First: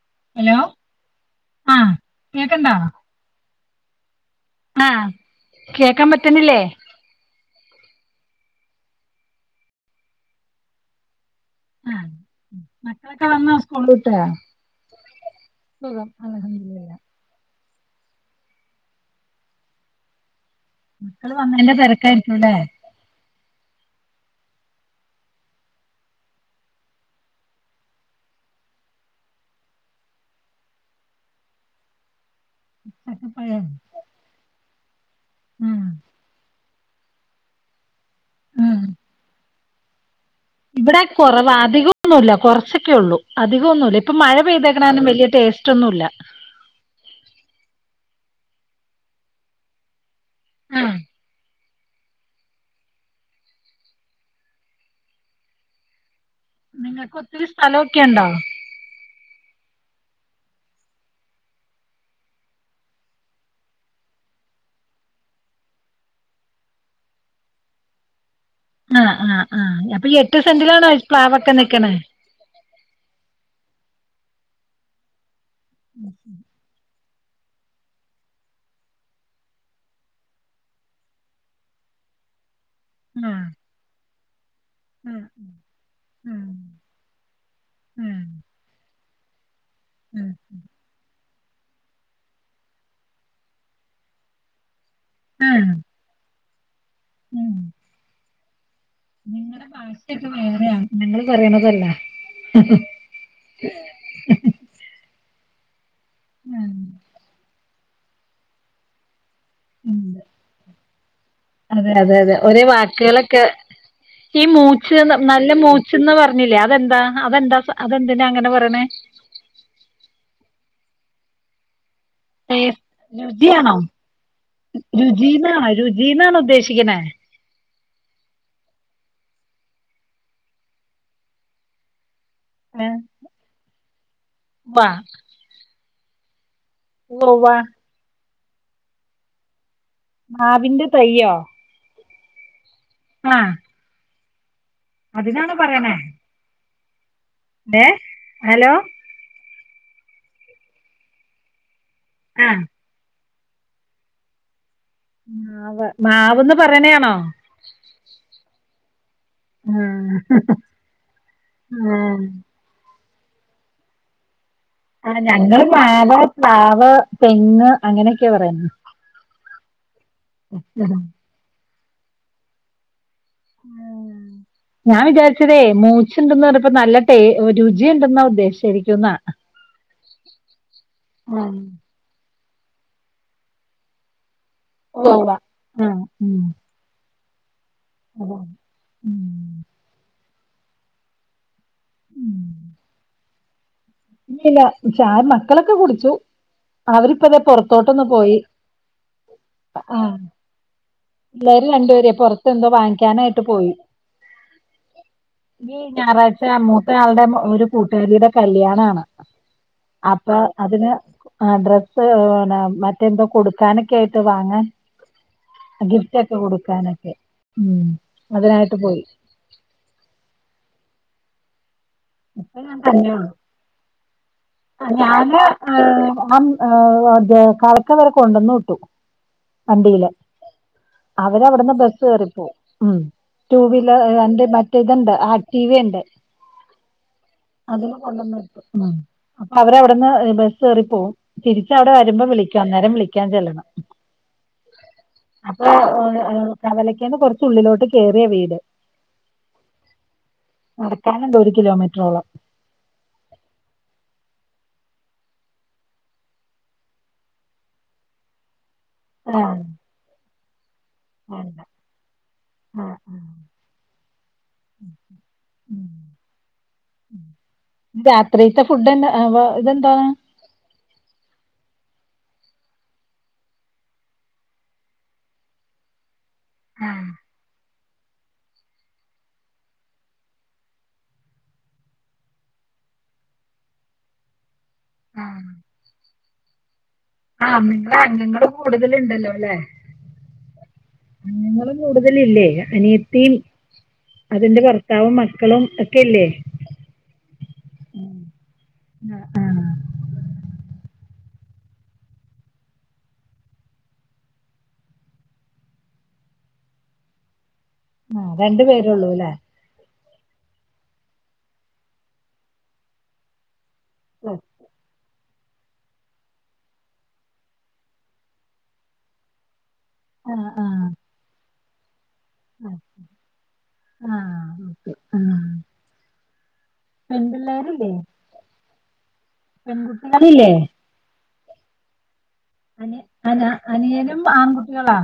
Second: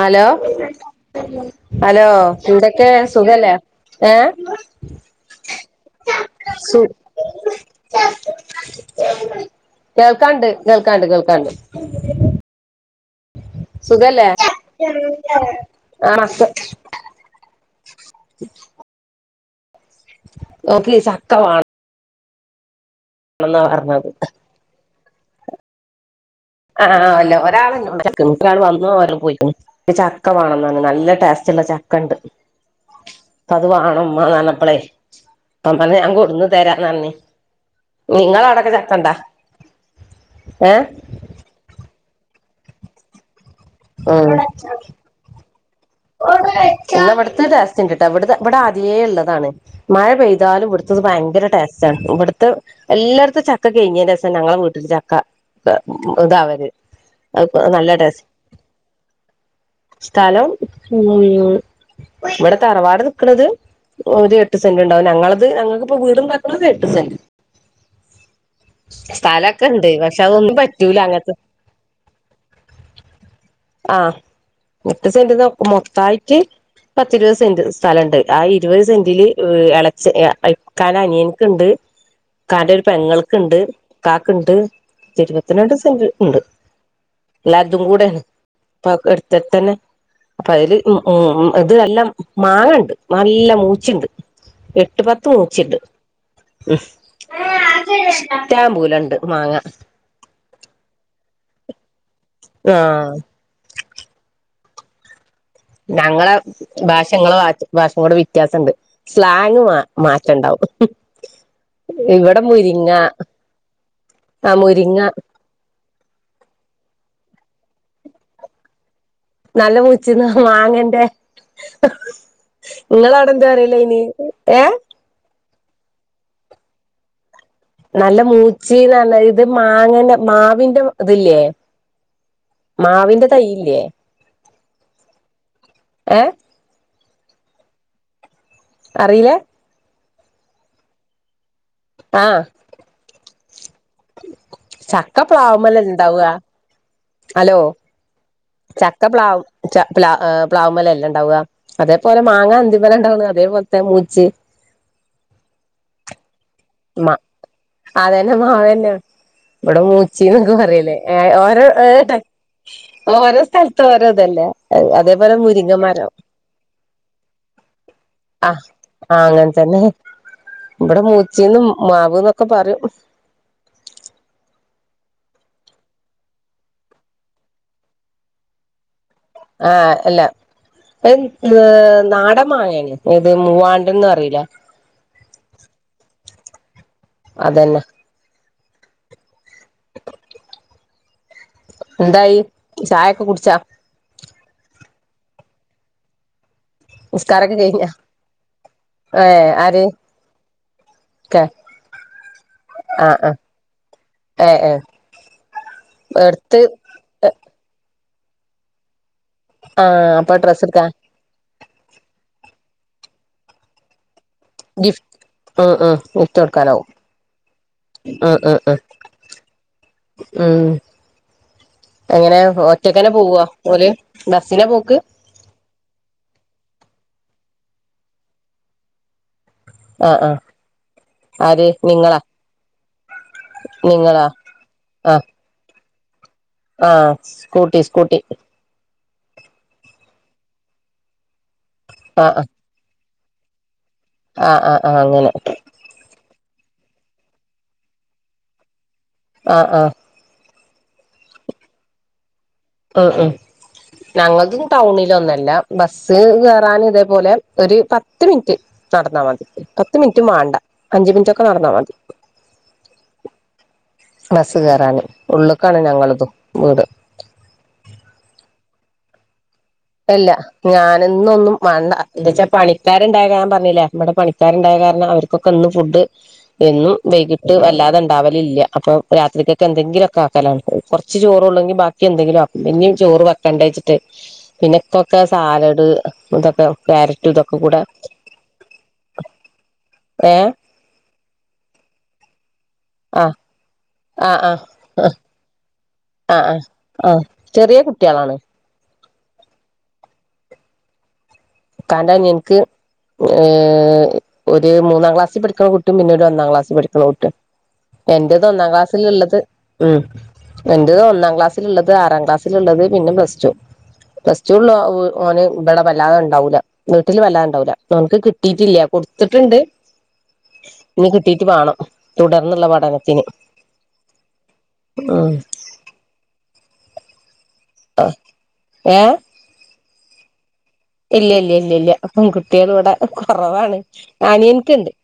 Hello. ആഹ് hello കേക്കണ്ടാ എന്തെക്കെ സുഖല്ലേ ഏഹ്? കേക്കാം പറ്റുന്നില്ലേ? കേൾക്കാണ്ട് കേൾക്കാണ്ട് കേൾക്കാണ്ട്. മക്കളക്കളൊക്കെ വന്നോ സ്കൂളിട്ട് സുഖല്ലേ ആ മക്ക അൽഹംദുലില്ലാഹ്. [inaudible] ഓക്ക് ചക്ക മക്കള് വന്നതിന്റെ തെരക്കായിക്കൂലെ. ആണെന്നാ പറഞ്ഞത് ആ ആ അല്ല ഒരാള് [unintelligible] ഒരാള് വന്നു വരും പോയി ക്കുന്നു. ചക്ക വാണംന്നറഞ് നല്ല ടേസ്റ്റ്ള്ള ചക്ക ഇണ്ട്. ചക്കപ്പഴം അത് വാണം ഉമ്മാന്നറഞ്ഞപ്പളെയ് അപ്പം ഉം തന്നെ ഞാൻ കൊടുന്ന്. തരാന്ന് പറഞ്ഞെ നിങ്ങളവടൊക്കെ ചക്കണ്ടാ? ഏ ഇവടെ കൊറവാ അധികൊന്നുല്ല കൊറച്ചൊക്കയൊള്ളൂ അധികൊന്നുല്ല ഇപ്പൊ മഴ പെയ്തേക്ക്‌ണ കാരണം വല്ല്യ ടേസ് റ്റൊന്നും ഇല്ല. ഇവട്ത്തെ ടെസ്റ്റ്‌ഇണ്ട് ട്ടോ ഇവടെ ആദ്യേ ഇള്ളതാണ്. മയ പെയ്താലും ആഹ് ഇവിടുത്തത് ഭയങ്കര ടേസ്റ്റ്ണ് ഇവിടുത്തെ. എല്ലാടത്തും ചക്ക കഴിഞ്ഞേന്റെഷാ ഞങ്ങളെ വീട്ടില് ചക്ക ഇതാവ അത് നിങ്ങൾക്ക് ഒത്തിരി പ്പൊ നല്ല സ്ഥലമൊക്കെ ഉണ്ടോ ടെസ്റ്റ്‌ സ്ഥലം. ഉം ഇവടെ തറവാട് നിക്ക്ണത്. ഒരു എട്ട് സെന്റ് ഇണ്ടാവും ഞങ്ങളത് ഞങ്ങക്കിപ്പോ വീട്ണ്ടാക്കണത് എട്ട് സെന്റ്. ആ ആ ആ സ്ഥലൊക്കെ ഉണ്ട് അപ്പൊ ഈ പക്ഷെ എട്ട് സെന്റിലാണോ പ്ലാവൊക്കെ നിക്ക്‌ണ്. ആ എട്ട് സെന്റിന്ന് മൊത്തായിട്ട്. പത്തിരുപത് സെന്റ് സ്ഥലംഇണ്ട് ആ ഇരുപത് സെന്റില് എളച്ച ഇക്കാന്റെ അനിയൻക്കിണ്ട്. [inaudible] ഇക്കാന്റൊരു ആഹ് പെങ്ങൾക്ക്ണ്ട് ഇക്കാക്ക്ണ്ട് ആഹ് ഇരുപത്തിരണ്ട് സെന്റ് ഇണ്ട്. ആഹ് എല്ലാര്തും കൂടേണ് ആഹ് അതൊക്കെടുത്തടുത്തന്നെ. ഇപ്പയില് ഉം ഇത് നല്ല മാങ്ങണ്ട് നല്ല മൂച്ചിണ്ട് എ എട്ട് പത്ത് ആഹ് മൂച്ചി്ണ്ട് ഉം ആഹ് പറ്റാമ്പൂലണ്ട് മാങ്ങ. ഇത് വേറെയാ ഞങ്ങള് പറയ്ണതോല്ല. ആ ഞങ്ങളെ ആഹ് ഭാഷ ഇങ്ങളെ ഭാഷേ കൂടെ വ്യത്യാസണ്ട്. സ്ലാങ് മാ ഉണ്ട്. മാറ്റണ്ടാവും. അതെ അതെ അതെ ഇവിടെ ഒരേ മുരിങ്ങ വാക്കുകളൊക്കെ ഈ ആ മുരിങ്ങ മൂച്ച്ന്നർഞ അല്ല മൂച്ചിന്ന് പറഞ്ഞില്ലേ അതെന്താ അതെന്താ അതെന്തിനാ അങ്ങനെ പറയണേ? നല്ല മുച്ചീന്ന മാങ്ങന്റെ. ടേസ് ഇങ്ങളവടെ എന്ത പറയലയ്ന് ഏ രുചീന്നാ രുചീന്നാണോ ഉദ്ദേശിക്കണേ? നല്ല മൂച്ചിന്നറെഞ്ഞ ഇത് മാങ്ങന്റെ മാവിന്റെ ഇതില്ലേ. ഏഹ് മാവിന്റെ തയ്യില്ലേ വാ ഏ ഉവ്വ് ഉവ്വാ അറിയിലേ?. മാവിന്റെ തയ്യോ? ആ ആ ചക്ക പറയണേ പ്ലാവ്മ്മല്ലെണ്ടാവുക ഹലോ ഏഹ് ഹലോ ചക്ക പ്ലാവ് ച പ്ലാ ഏ പ്ലാവ്മലല്ലേണ്ടാവുക അതേപോലെ മാങ്ങ ആഹ് എന്തിമ്മലണ്ടാവ്ണ് അതേപോലത്തെ മൂച്ചി മാവ് മാവന്ന് പറയണാണോ മ അതന്നെ മാവന്നെ ഇവിടെ ആഹ് മൂച്ചി എന്നൊക്കെ പറയല് ഏ ഓരോ ഏഹ് ഓരോ സ്ഥലത്തും ഓരോ ഇതല്ലേ ആഹ് അതേപോലെ ഞങ്ങള് മുരിങ്ങമരം മാവ് പ്ലാവ് തെങ്ങ് അങ്ങനെയൊക്കെ ആഹ് പറയന്നെ ആഹ് അങ്ങൻതന്നെ ഉം. ഇവിടെ മൂച്ചീന്നും മാവുന്നൊക്കെ പറയും ഉം ഞാൻ വിചാരിച്ചതേ മൂച്ചുണ്ടന്ന് പറഞ്ഞപ്പ നല്ല ട്ടെ രുചി ഉണ്ടെന്ന ഉദ്ദേശിച്ചായിരിക്കും എന്നാ ആഹ് അല്ല ന്ത്‌ ന്ന് നാടൻ മാങ്ങാണ് ഏത് മൂവാണ്ടൻന്ന് പറിയിലേ ഉവ് ഉവ ആഹ് ഉം അതന്നെ അതെ എന്തായി ചായൊക്കെ കുടിച്ചാ ഇല്ലില്ല ചായ മക്കളൊക്കെ കുടിച്ചു അവരിപ്പതെ നിസ്കാരൊക്കെ കഴിഞ്ഞ പുറത്തോട്ടൊന്ന് പോയി ഏ ആര് ആഹ് ക്കെ പിള്ളേര് രണ്ടുപേര് പെർത്തെന്തോ ആ ആ വാങ്ങിക്കാനായിട്ട് പോയി ഏ ഏ ഈ ഞായറാഴ്ച എടുത്ത് മൂത്തയാളുടെ ഒരു കൂട്ടുകാരിയുടെ കല്യാണാണ് ആ അപ്പൊ ഡ്രസ്സ് എടുക്കാ അതിന് ആഹ് ഡ്രസ്സ് പിന്നെ മറ്റെന്തോ കൊടുക്കാനൊക്കെ ആയിട്ട് വാങ്ങാൻ ഗിഫ് ആഹ് ആഹ് ഗിഫ്റ്റൊക്കെ ഗിഫ്റ്റ് കൊടക്കാനവും കൊടുക്കാനൊക്കെ ഉം ആഹ് ആഹ് അതിനായിട്ട് ആഹ് പോയി. ഉം എങ്ങനെ ഇപ്പൊ ഞാൻ ഒറ്റക്കന്നെ തന്നെയുള്ളു. പോവോ ഓല് ദർസിലാ പോക്ക് ആഹ് ആൻ അതെ കാക്ക ഇവരെ കൊണ്ടന്ന് വിട്ടു വണ്ടിയിലെ ആ ആ അവര് ആര് അവിടുന്ന് ബസ്സ് നിങ്ങളാ കറിപ്പോവും ഉം ടു വീലർ നിങ്ങളാ എന്റെ മറ്റേ ഇതുണ്ട് ആക് ക്ടീവെ ഇണ്ട് ആഹ് സ്കൂട്ടി സ്കൂട്ടി കൊണ്ടന്ന് വിട്ടു ഉം അപ്പൊ അവരവിടെന്ന് ബസ്സ് കേറി പോവും തിരിച്ചവിടെ വരുമ്പോ ആ വിളിക്കാം അന്നേരം വിളിക്കാൻ ചെല്ലണം ആഹ് ആഹ് ആഹ് അങ്ങനെ [unintelligible] കവലക്കന്ന് കുറച്ചുള്ളിലോട്ട് കേറിയ വീട് ആഹ് ആഹ് നടക്കാനുണ്ട് ഒരു കിലോമീറ്ററോളം ആഹ് ആഹ് ഞങ്ങൾതും ടൗണിലൊന്നല്ല ബസ്സ് കേറാൻ ഇതേപോലെ ഒരു പത്ത് മിനിറ്റ് നടന്നാ മതി ആഹ് പത്ത് മിൻറ്റും വാണ്ട അഞ്ചു മിൻറ്റ് ഒക്കെ ഉണ്ട് നടന്നാ മതി ആഹ് ബസ്സ് കേറാന് ഉള്ള്ക്കാണ് ഞങ്ങളതും വീട് രാത്രിത്തെ ഫുഡ് എന്നാ അപ്പോ ഇതെന്താ അല്ല ഞാനിന്നൊന്നും മാണ്ട എന്താച്ചാ പണിക്കാരുണ്ടായ ഞാൻ പറഞ്ഞില്ലേ നമ്മടെ പണിക്കാരുണ്ടായ കാരണം അവർക്ക് ക്കെക്കന്ന് ഫുഡ് എന്നും ആഹ് വൈകിട്ട് വല്ലാതങ് ഉണ്ടാവലില്ല അപ്പൊ രാത്രിക്കൊക്കെ എന്തെങ്കിലൊക്കെ ആക്കലാണ് കൊറച്ച് ചോറള്ളെങ്കിൽ ബാക്കി എന്തെങ്കിലും ആക്കും പിന്നെയും ചോറ് ബാക്കി കണ്ടച്ചിട്ട് പിന്നെക്കൊക്കെ ആഹ് സാലഡ് ഇതൊക്കെ കാര ആഹ് നിങ്ങള് അംഗങ്ങള് കൂടുതലുണ്ടല്ലോ അല്ലെ ഏഹ് അംഗങ്ങള് കൂടുതലില്ലേ ആഹ് അനിയത്തിം ആഹ് ആഹ് അതിന്റെ ഭർത്താവും മ ക്കളും എ ആഹ് ആ ആ ചെറിയ കുട്ട്യേളാണ്. ആ ആഹ്. ഉപ്പാന്റെ അനിയന്ക്ക്, ഏഹ് ഒരു മൂന്നാം ക്ലാസ്സിൽ പഠിക്കണ കൂട്ടിം, പിന്നെ ഒരു ഒന്നാം ക്ലാസ്സിൽ പഠിക്കണ കുട്ടിം. ആഹ് എന്റെത് രണ്ട് ഒന്നാം പേരൊള്ളൂല്ലേ? ക്ലാസ്സിലുള്ളത്, ഉം എന്റെത് ഒന്നാം ക്ലാസ്സിലുള്ളത്, ആറാം ക്ലാസ്സിലുള്ളത്, പിന്നെ പ്ലസ്റ്റു. പ്ലസ്റ്റുലുള്ള ഒ ഓന് ഇവടെ വല്ലാതെ ഉ ണ്ടാവൂല വീട്ടില് വല്ലാണ്ടാവൂല്ല. നമുക്ക് കിട്ടിട്ടില്ല കൊടുത്തിട്ടുണ്ട് ആണ ആഹ്. ഇനി കിട്ടീട്ട് വേണം തുടർന്നുള്ള ആഹ് പഠനത്തിന് ആഹ് ഓക്കെ ഉം. ആഹ് പെൺപിള്ളേരില്ലേ? ഏഹ് പെൺകുട്ടികളില്ലേ? ഇല്ല ഇല്ല ഇല്ല ഇല്ല. പെൺകുട്ട്യേള് ഇവിടെ അനി അന കൊറവാണ്. അനിയനും അനിയന്ക്ക്ണ്ട് ആൺകുട്ടികളാ?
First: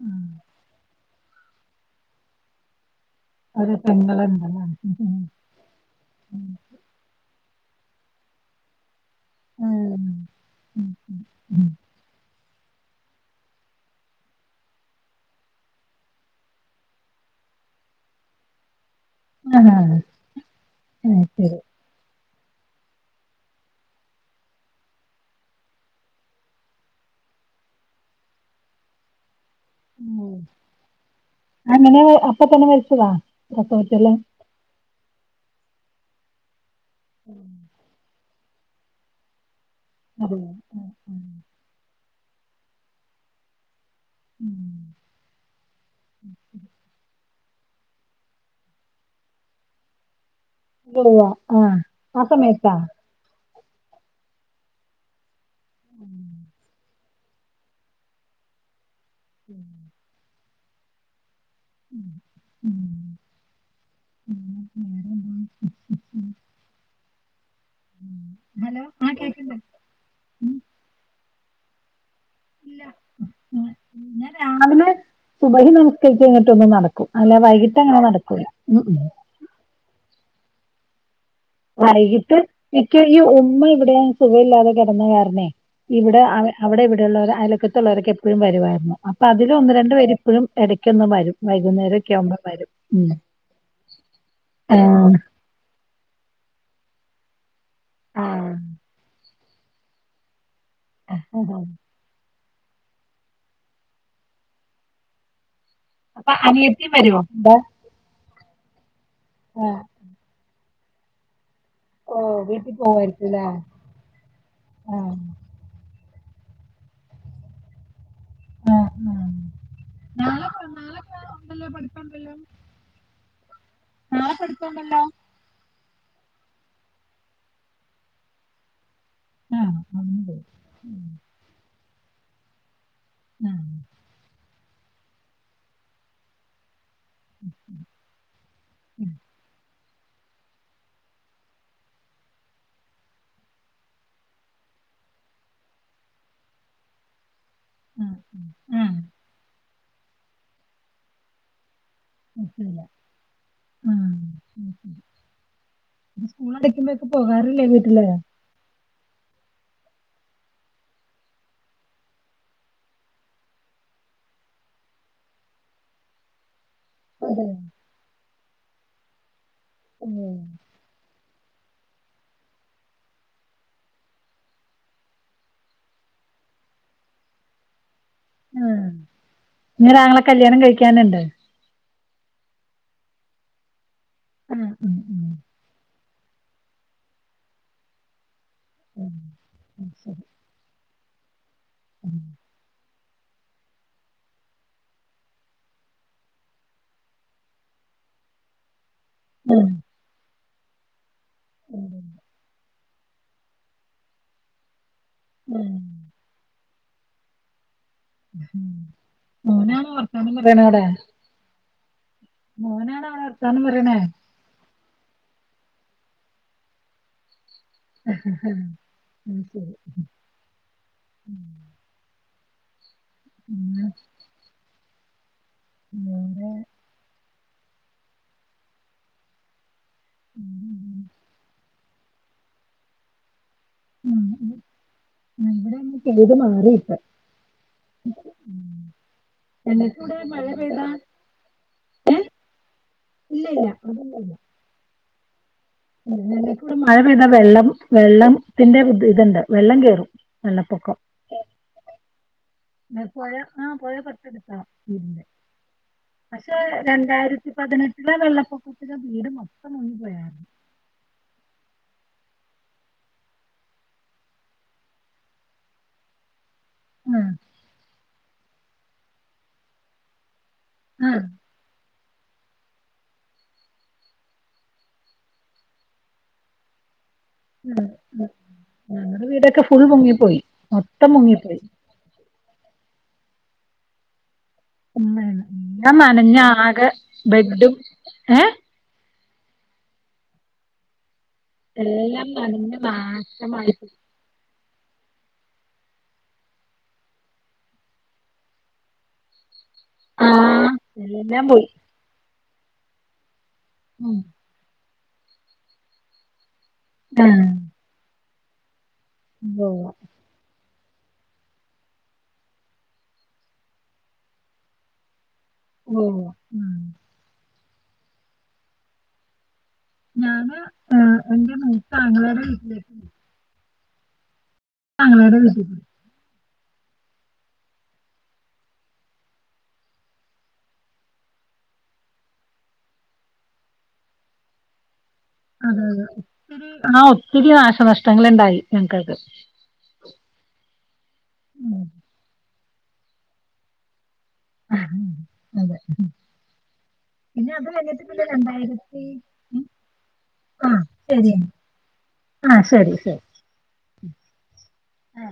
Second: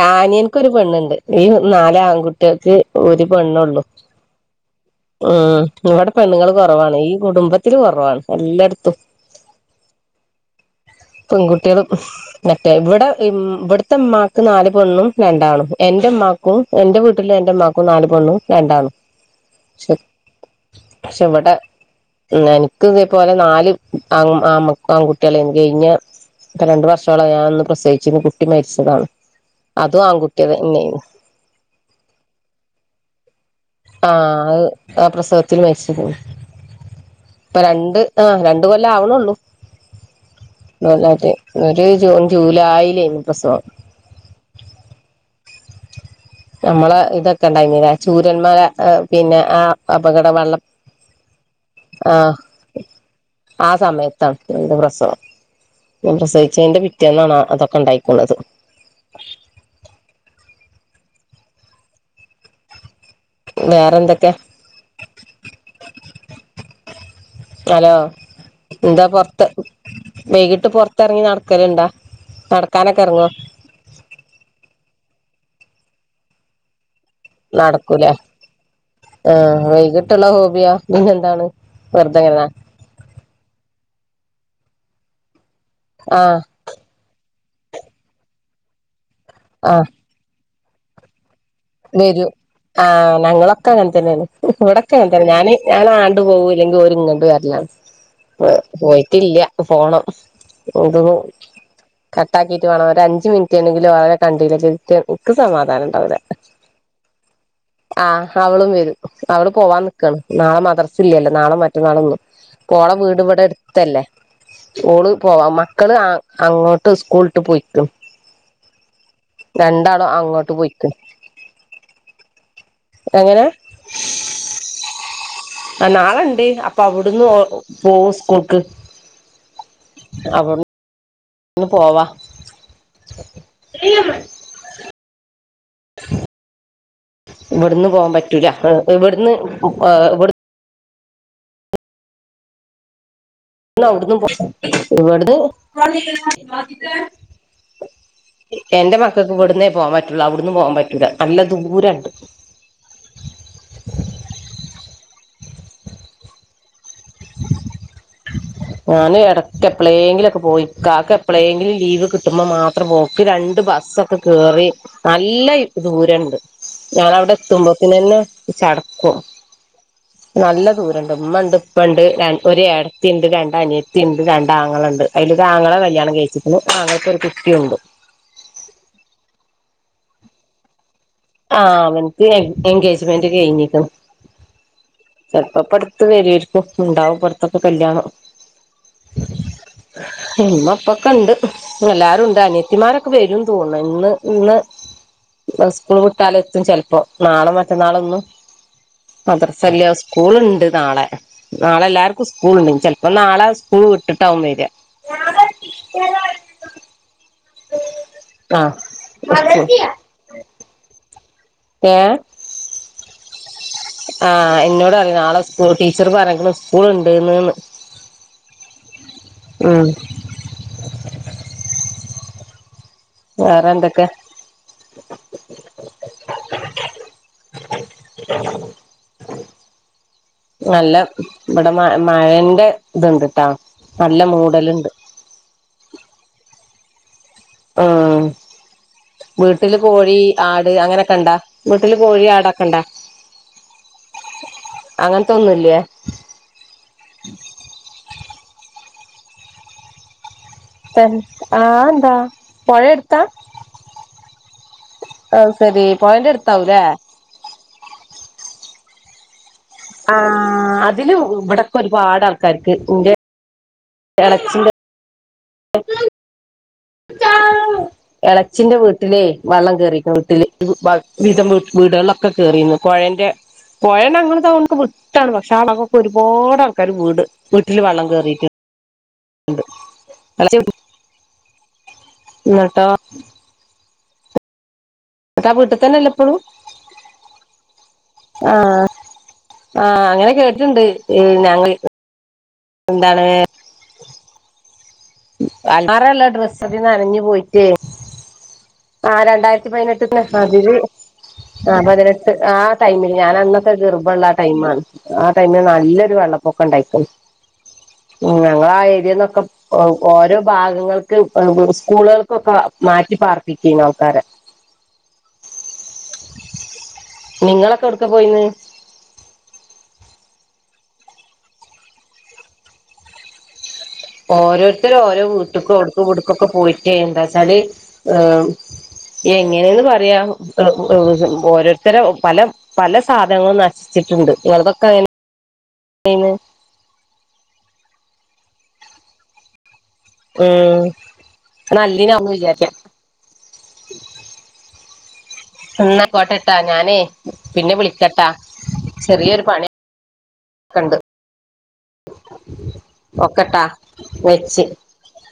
ആ ആഹ് അനിയ ക്ക് ഒരു പെണ്ണുണ്ട്. ഈ നാല് ആൺകുട്ട്യേക്ക് ഒരു ഒരു പെണ്ണുള്ളൂ. പെങ്ങളുണ്ടല്ലേ? ഉം ഇവടെ പെണ്ണുങ്ങള് കൊറ വാണ് ഈ കുടുംബത്തില് കൊറവാണ് എല്ലടത്തും, ഉം ഉം പെൺകുട്ട്യേള് മറ്റേ ഇവിടെ ഉം ഇവിടത്തെമ്മാക്ക് നാല് പെണ്ണും രണ്ടാണും എന്റുമ്മാക്കും എന്റെ വീട്ടില് എന്റുമ്മാക്കും നാല് പെണ്ണും രണ്ടാണും. ആഹാ ഷെ അത് പക്ഷെ ഇവടെ, ശരി. എന്ക്ക് ഇതേപോലെ നാല് ആങ്ങ് ആമ ആൺകുട്ടികള [unintelligible] കഴിഞ്ഞ ഇപ്പൊ രണ്ട് വർഷോളായി ഞാനൊന്ന് പ്രസവിച്ചിന്ന് കുട്ടി മരിച്ചതാണ്. അതും ഉം ആൺകുട്ടിതന്നെയേനും. അങ്ങനെ അപ്പ തന്നെ മരിച്ചതാ പ്രസ ആഹ് അത് ആ പ്രസവത്തില് മരിച്ചത്. രണ്ട് ആഹ് രണ്ട് കൊല്ലം ആവണുള്ളൂ. അതെയോ? ആഹ് [unintelligible] ആഹ് ഒരു ജൂൺ ജൂലായിലേനു പ്രസവം. ഉം. നമ്മള ഇതൊക്കെ ഉണ്ടായിരുന്നുലാ ചൂരമ്മല പിന്നെ ആ അപകട വെള്ളം [unintelligible] ആഹ് ആ സമയത്താ. ആ സമയത്താണ് എന്റെ പ്രസവം. ഞാൻ ഉം. പ്രസവിച്ചതിന്റെ പിറ്റേ ന്നാണ് അതൊക്കെ ഉണ്ടായിക്കോണത്. ഉം ഉം ഉം. വേറെന്തെക്കെ? പിന്നെ വേറെന്താ ഉം ഹലോ ഉം. ഹലോ എന്താ ആ പൊറത്ത കേക്ക്ണ്ട് വൈകിട്ട് പൊറത്തെറങ്ങി നടക്കലുണ്ടാ? നടക്കാനൊക്കെ ഇറങ്ങോ? ഉം ഞാൻ രാവിലെ സുബഹി നമസ്കരിച്ച് കഴിഞ്ഞിട്ട് ഒന്ന് നടക്കും. അല്ല വൈകിട്ടങ്ങനെ നടക്കൂല ഉം ഉം. ആഹ് വൈകിട്ടുള്ള ഹോബിയാ പിന്നെന്താണ്? വൈകിട്ട് വെറുതെങ്ങനെ നിക്ക് ഈ ഉമ്മ ഇവിടെ സുഖ ഇല്ലാതെ കിടന്ന കാരണേ ഇവിടെ ആ അവ അവിടെ ഇവിടെയുള്ളവർ അയൽ വക്കത്തുള്ളള്ളവരക്കെ എപ്പഴും വരുവായിരുന്നു അപ്പോ അതിൽ ഒന്ന് ആ രണ്ട് പേര് ഇപ്പോഴും ഇടയ്ക്കൊന്ന് വരും വൈകുന്നേരൊക്കെ വരും ആവുമ്പോ ആ ഉം ഞങ്ങളൊക്കെ അങ്ങനെ തന്നെയാണ് ഇവിടൊക്കെ അങ്ങനെ ആഹ് തന്നെയാണ് ഞാനാണ്ട് പോകൂ ഇല്ലെങ്കിൽ ഓരിങ്ങട്ട് വരല്ലാ ആഹ് ഏഹ് പോയിട്ടില്ല പോണം ഇത് ആഹാ കട്ടാക്കിട്ട് മാണം ഒരു അഞ്ച് മിനിറ്റ് എങ്കിലും അവരെ കണ്ടില്ലങ്കിൽ എ നിക്ക് സമാധാന അപ്പ അനിയത്തി വരുവോ ആഹ് അവളും വരും അവള് ആഹ് പോവാൻ നിക്കാണ് നാളെ മദ്റ്സ് ല്ലല്ലോ നാളെ ഓ മറ്റന്നാളൊന്നും വീട്ടിൽ അപ്പൊ ഓളെ വീട് ഇവിടെ പോവായിരിക്കുംല്ലേ ആഹ് എടുത്തല്ലേ ഓള് പോവാ മക്കള് ആ അങ്ങോട്ട് സ്കൂളിട്ട് പോയിക്ക് ആഹ് രണ്ടാളും അങ്ങോട്ട് പോയിക്ക് ഉണ്ടല്ലോ പഠിപ്പൊണ്ടല്ലോ. എങ്ങനെ. ആഹ് നാളെണ്ട് അപ്പൊ അവുടുന്ന് പോവും സ്കൂൾക്ക് അപ്പം ഉംഹ് ഒന്ന് പോവാ ആഹ് ഇവിടന്ന് പോവാൻ പറ്റൂല ഇവിടുന്ന് ഇവി [inaudible] എന്ന അവിടന്നും പോ ഇവിടന്ന് [inaudible] ആഹ് ആഹ് എന്റെ മക്കക്ക് ഇവിടന്നേ പോവാൻ പറ്റുള്ളൂ അവിടന്ന് പോവാൻ പറ്റൂല നല്ല ദൂരണ്ട് [inaudible] പോകാറില്ലേ വീട്ടില് ഞാന് എടക്ക് എപ്പളെങ്കിലൊക്കെ പോയി ഇക്കാക്ക് എപ്പളെങ്കിലും ലീവ് കിട്ടുമ്പോൾ മാത്രം പോക്ക് രണ്ട് ബസ്സൊക്കെ കേറി നല്ല ദൂരണ്ട്. ഞാനവടെ അതെ എത്തുമ്പത്തിനന്നെ ചടക്കും ഉം നല്ല ദൂരണ്ട് ഉമ്മണ്ട് ഇപ്പണ്ട് ഒരു ഏടത്തിണ്ട് രണ്ട് അനിയത്തിണ്ട് രണ്ട് ആങ്ങളണ്ട് അതിലൊരു ആങ്ങള കല്യാണം കഴിച്ചിട്ട്. ആങ്ങളക്ക് ഒരു കുട്ടിയുണ്ട് ഉം ഇങ്ങ് ഒരാങ്ങള കല്ല്യാണം കഴിക്കാനിണ്ട്. ആഹ് അവനിക്ക് എൻഗേജ്മെന്റ് കഴിഞ്ഞിക്ക്. ഉം ഉം ചെലപ്പപ്പടത് വരെയിരിക്കും ഉണ്ടാവും ഇപ്പടുത്തൊക്കെ കല്യാണം ഉം അത് ശരി ഇമ്മപ്പൊക്കെ ഉണ്ട് ഉം എല്ലാരും ഉണ്ട് അനിയത്തിമാരൊക്കെ വരും തോന്നണ് ഇന്ന് ഇന്ന് സ്കൂൾ വിട്ടാലെത്തും ചെലപ്പോ നാളെ മറ്റന്നാളൊന്നും. ഉം മദ്രസല്ല സ്കൂളുണ്ട് നാളെ നാളെ എല്ലാർക്കും സ്കൂളുണ്ട് ച ന്നാ നാളെ സ്കൂൾ വിട്ടിട്ടാവും വരാ ഉം [inaudible] ആഹ് ഒനാണ് വർത്താനം പറയണവടെ. ഏഹ് മോനാണ് വർത്താനം പറയണേ ആഹ് എന്നോട് പറഞ്ഞ് നാളെ സ്കൂൾ ടീച്ചർ പറഞ്ഞിക്കിണ് സ്കൂൾ ഉണ്ട്ന്ന് ഉം [inaudible] വേറെ പിന്നെ എന്തൊക്കെ. നേരാ ഉം ന്നല്ലം ഇബടെ മ മഴെന്റെ ഇത്ണ്ട് ട്ടോ നല്ല മൂടല്ണ്ട്. ഇവടൊന്ന് പെയ്ത് മാറിയിപ്പൊ. ആഹ് വീട്ടില് കോഴി ഞങ്ങക്കിവിടെ മഴ ആട് പെയ്താ അങ്ങനെക്കെണ്ടാ വീട്ടില് കോഴി ആടൊക്കെ ഇണ്ടാ? ഹസ്ബന്റ് ഇണ്ടായ്ര്ന്നു. അങ്ങനത്തൊന്നുല്ല. ഉം ഞങ്ങക്ക് മഴ പെയ്താ വെള്ളം വെള്ളത്തിന്റെ ഒര് ഇത്ണ്ട് വെള്ളം കേറും. വെള്ളപ്പൊക്കം. ത്ത് ആഹ് എന്താ? പൊഴ പിനെ എടുത്താ പുഴ ആ പുഴ തൊട്ടെടുത്താ പിനെ അത് ശരി പൊഴന്റെ പക്ഷെ അടുത്താവൂലേ രണ്ടായിരത്തി പതിനെട്ടിലെ വെള്ളപ്പൊക്കത്തില് വീട് മൊ- ആഹ് അതിലും ഇവിടക്കെ ഒരുപാട് ആൾക്കാര്ക്ക് ഇന്റെ എളേച്ചിന്റെ- ആ എളച്ചിന്റെ വീട്ടിലേ വെള്ളം കേറിക്കവീട്ടില്. ഒര് ആ പത്തീസം വ് വീടേളൊക്കെ കേറീന്നു പൊഴെന്റെ- പൊഴ ഞങ്ങൾ താമ വിട്ടാണ് പക്ഷെ ആഗൊക്കെ ഒരുപാട് ആൾക്കാരെ വീട്- വീട്ടില് വെള്ളം കേറിട്ട് ആ ഞങ്ങള വീടൊക്കെ ഫുൾ മുങ്ങിപ്പോയി മൊത്തം മുങ്ങിപ്പോയി. ഇന്നട്ടോ? ഉമ്മേ ന്നട്ട് ആ വീട്ട് എല്ലം തന്നെല്ലേ ഇപ്പളും ന്നനഞ്ഞാകെ ബെഡും. ഏ ആഹ് ആഹ് അങ്ങനെ കേട്ട്ണ്ട് ഞങ്ങ എല്ലാം ന്നനഞ് ന്നാശമായിപ്പോയി. അൽമാറള്ള ഡ്രസ്സക്കെ നനഞ്ഞുപോയിറ്റ് ആ രണ്ടായിരത്തി പതിനെട്ടെനെ ആ അതില് എല്ലാം പോയി ആ പതിനെട്ട് ആ ടൈമില് ഞാനന്ന്- പ്പ ഉം. ഗർബള്ള ആ ടൈമാണ് ആ ടൈമില് നല്ലൊരു വെള്ളപ്പൊക്കംണ്ടായിക്കണ്. ആ ഉ ഞങ്ങളെ ആ ഏരിയേ ന്നൊക്കെ ഉവ്വ് ഉവ്വ് ഓരോ ഭാഗങ്ങൾ. ക്ക്‌ സ്കൂളുകൾക്കൊക്കെ മാറ്റി പാർപ്പിക്കെന്നു ആൾക്കാരെ. ഓ നിങ്ങളൊക്കെ എവ്ട്ക്കാപോയിന്ന്. ഞാന് ഇ എന്റെ മൂത്ത ആങ്ങളേടെ വീട്ടിലേക്ക്‌. ഓരോര്ത്തരും ഓരോ ഞങ്ങളുടെ വീട്ടിൽ വീട്ട്ക്ക്‌ അവ്ട്ക്കും ഇവ്ട്ക്കൊക്കെ പോയ്റ്റേ എന്താച്ചാല് ഏ മ് എങ്ങനേന്ന് പറയാ ഒഴുകും ഓരോരുത്തര പല- പല സാധനങ്ങളും നശിച്ചിട്ടുണ്ട് ഇയാൾതൊക്കെ അങ്ങനെ- അതെ അതെ ഒത്തിരി ആ ഒത്തിരി നാശനഷ്ടങ്ങളുണ്ടായി ഞങ്ങകൊക്കെ. ഏഹ് ഉം. നല്ലീനാവുന്ന് വിചാരിക്ക. അഹ്ഹ് എന്നാ പോട്ടെട്ടാ ഞാനേ അത് പിന്നെ കഴിഞ്ഞിട്ട് പിന്നെ വിളിക്കട്ടാ ചെറിയൊരു പണി- ആഹ് ശരിയ ആ ശരി ശരി. ഒക്കട്ടാ വെച്ച്. ആ,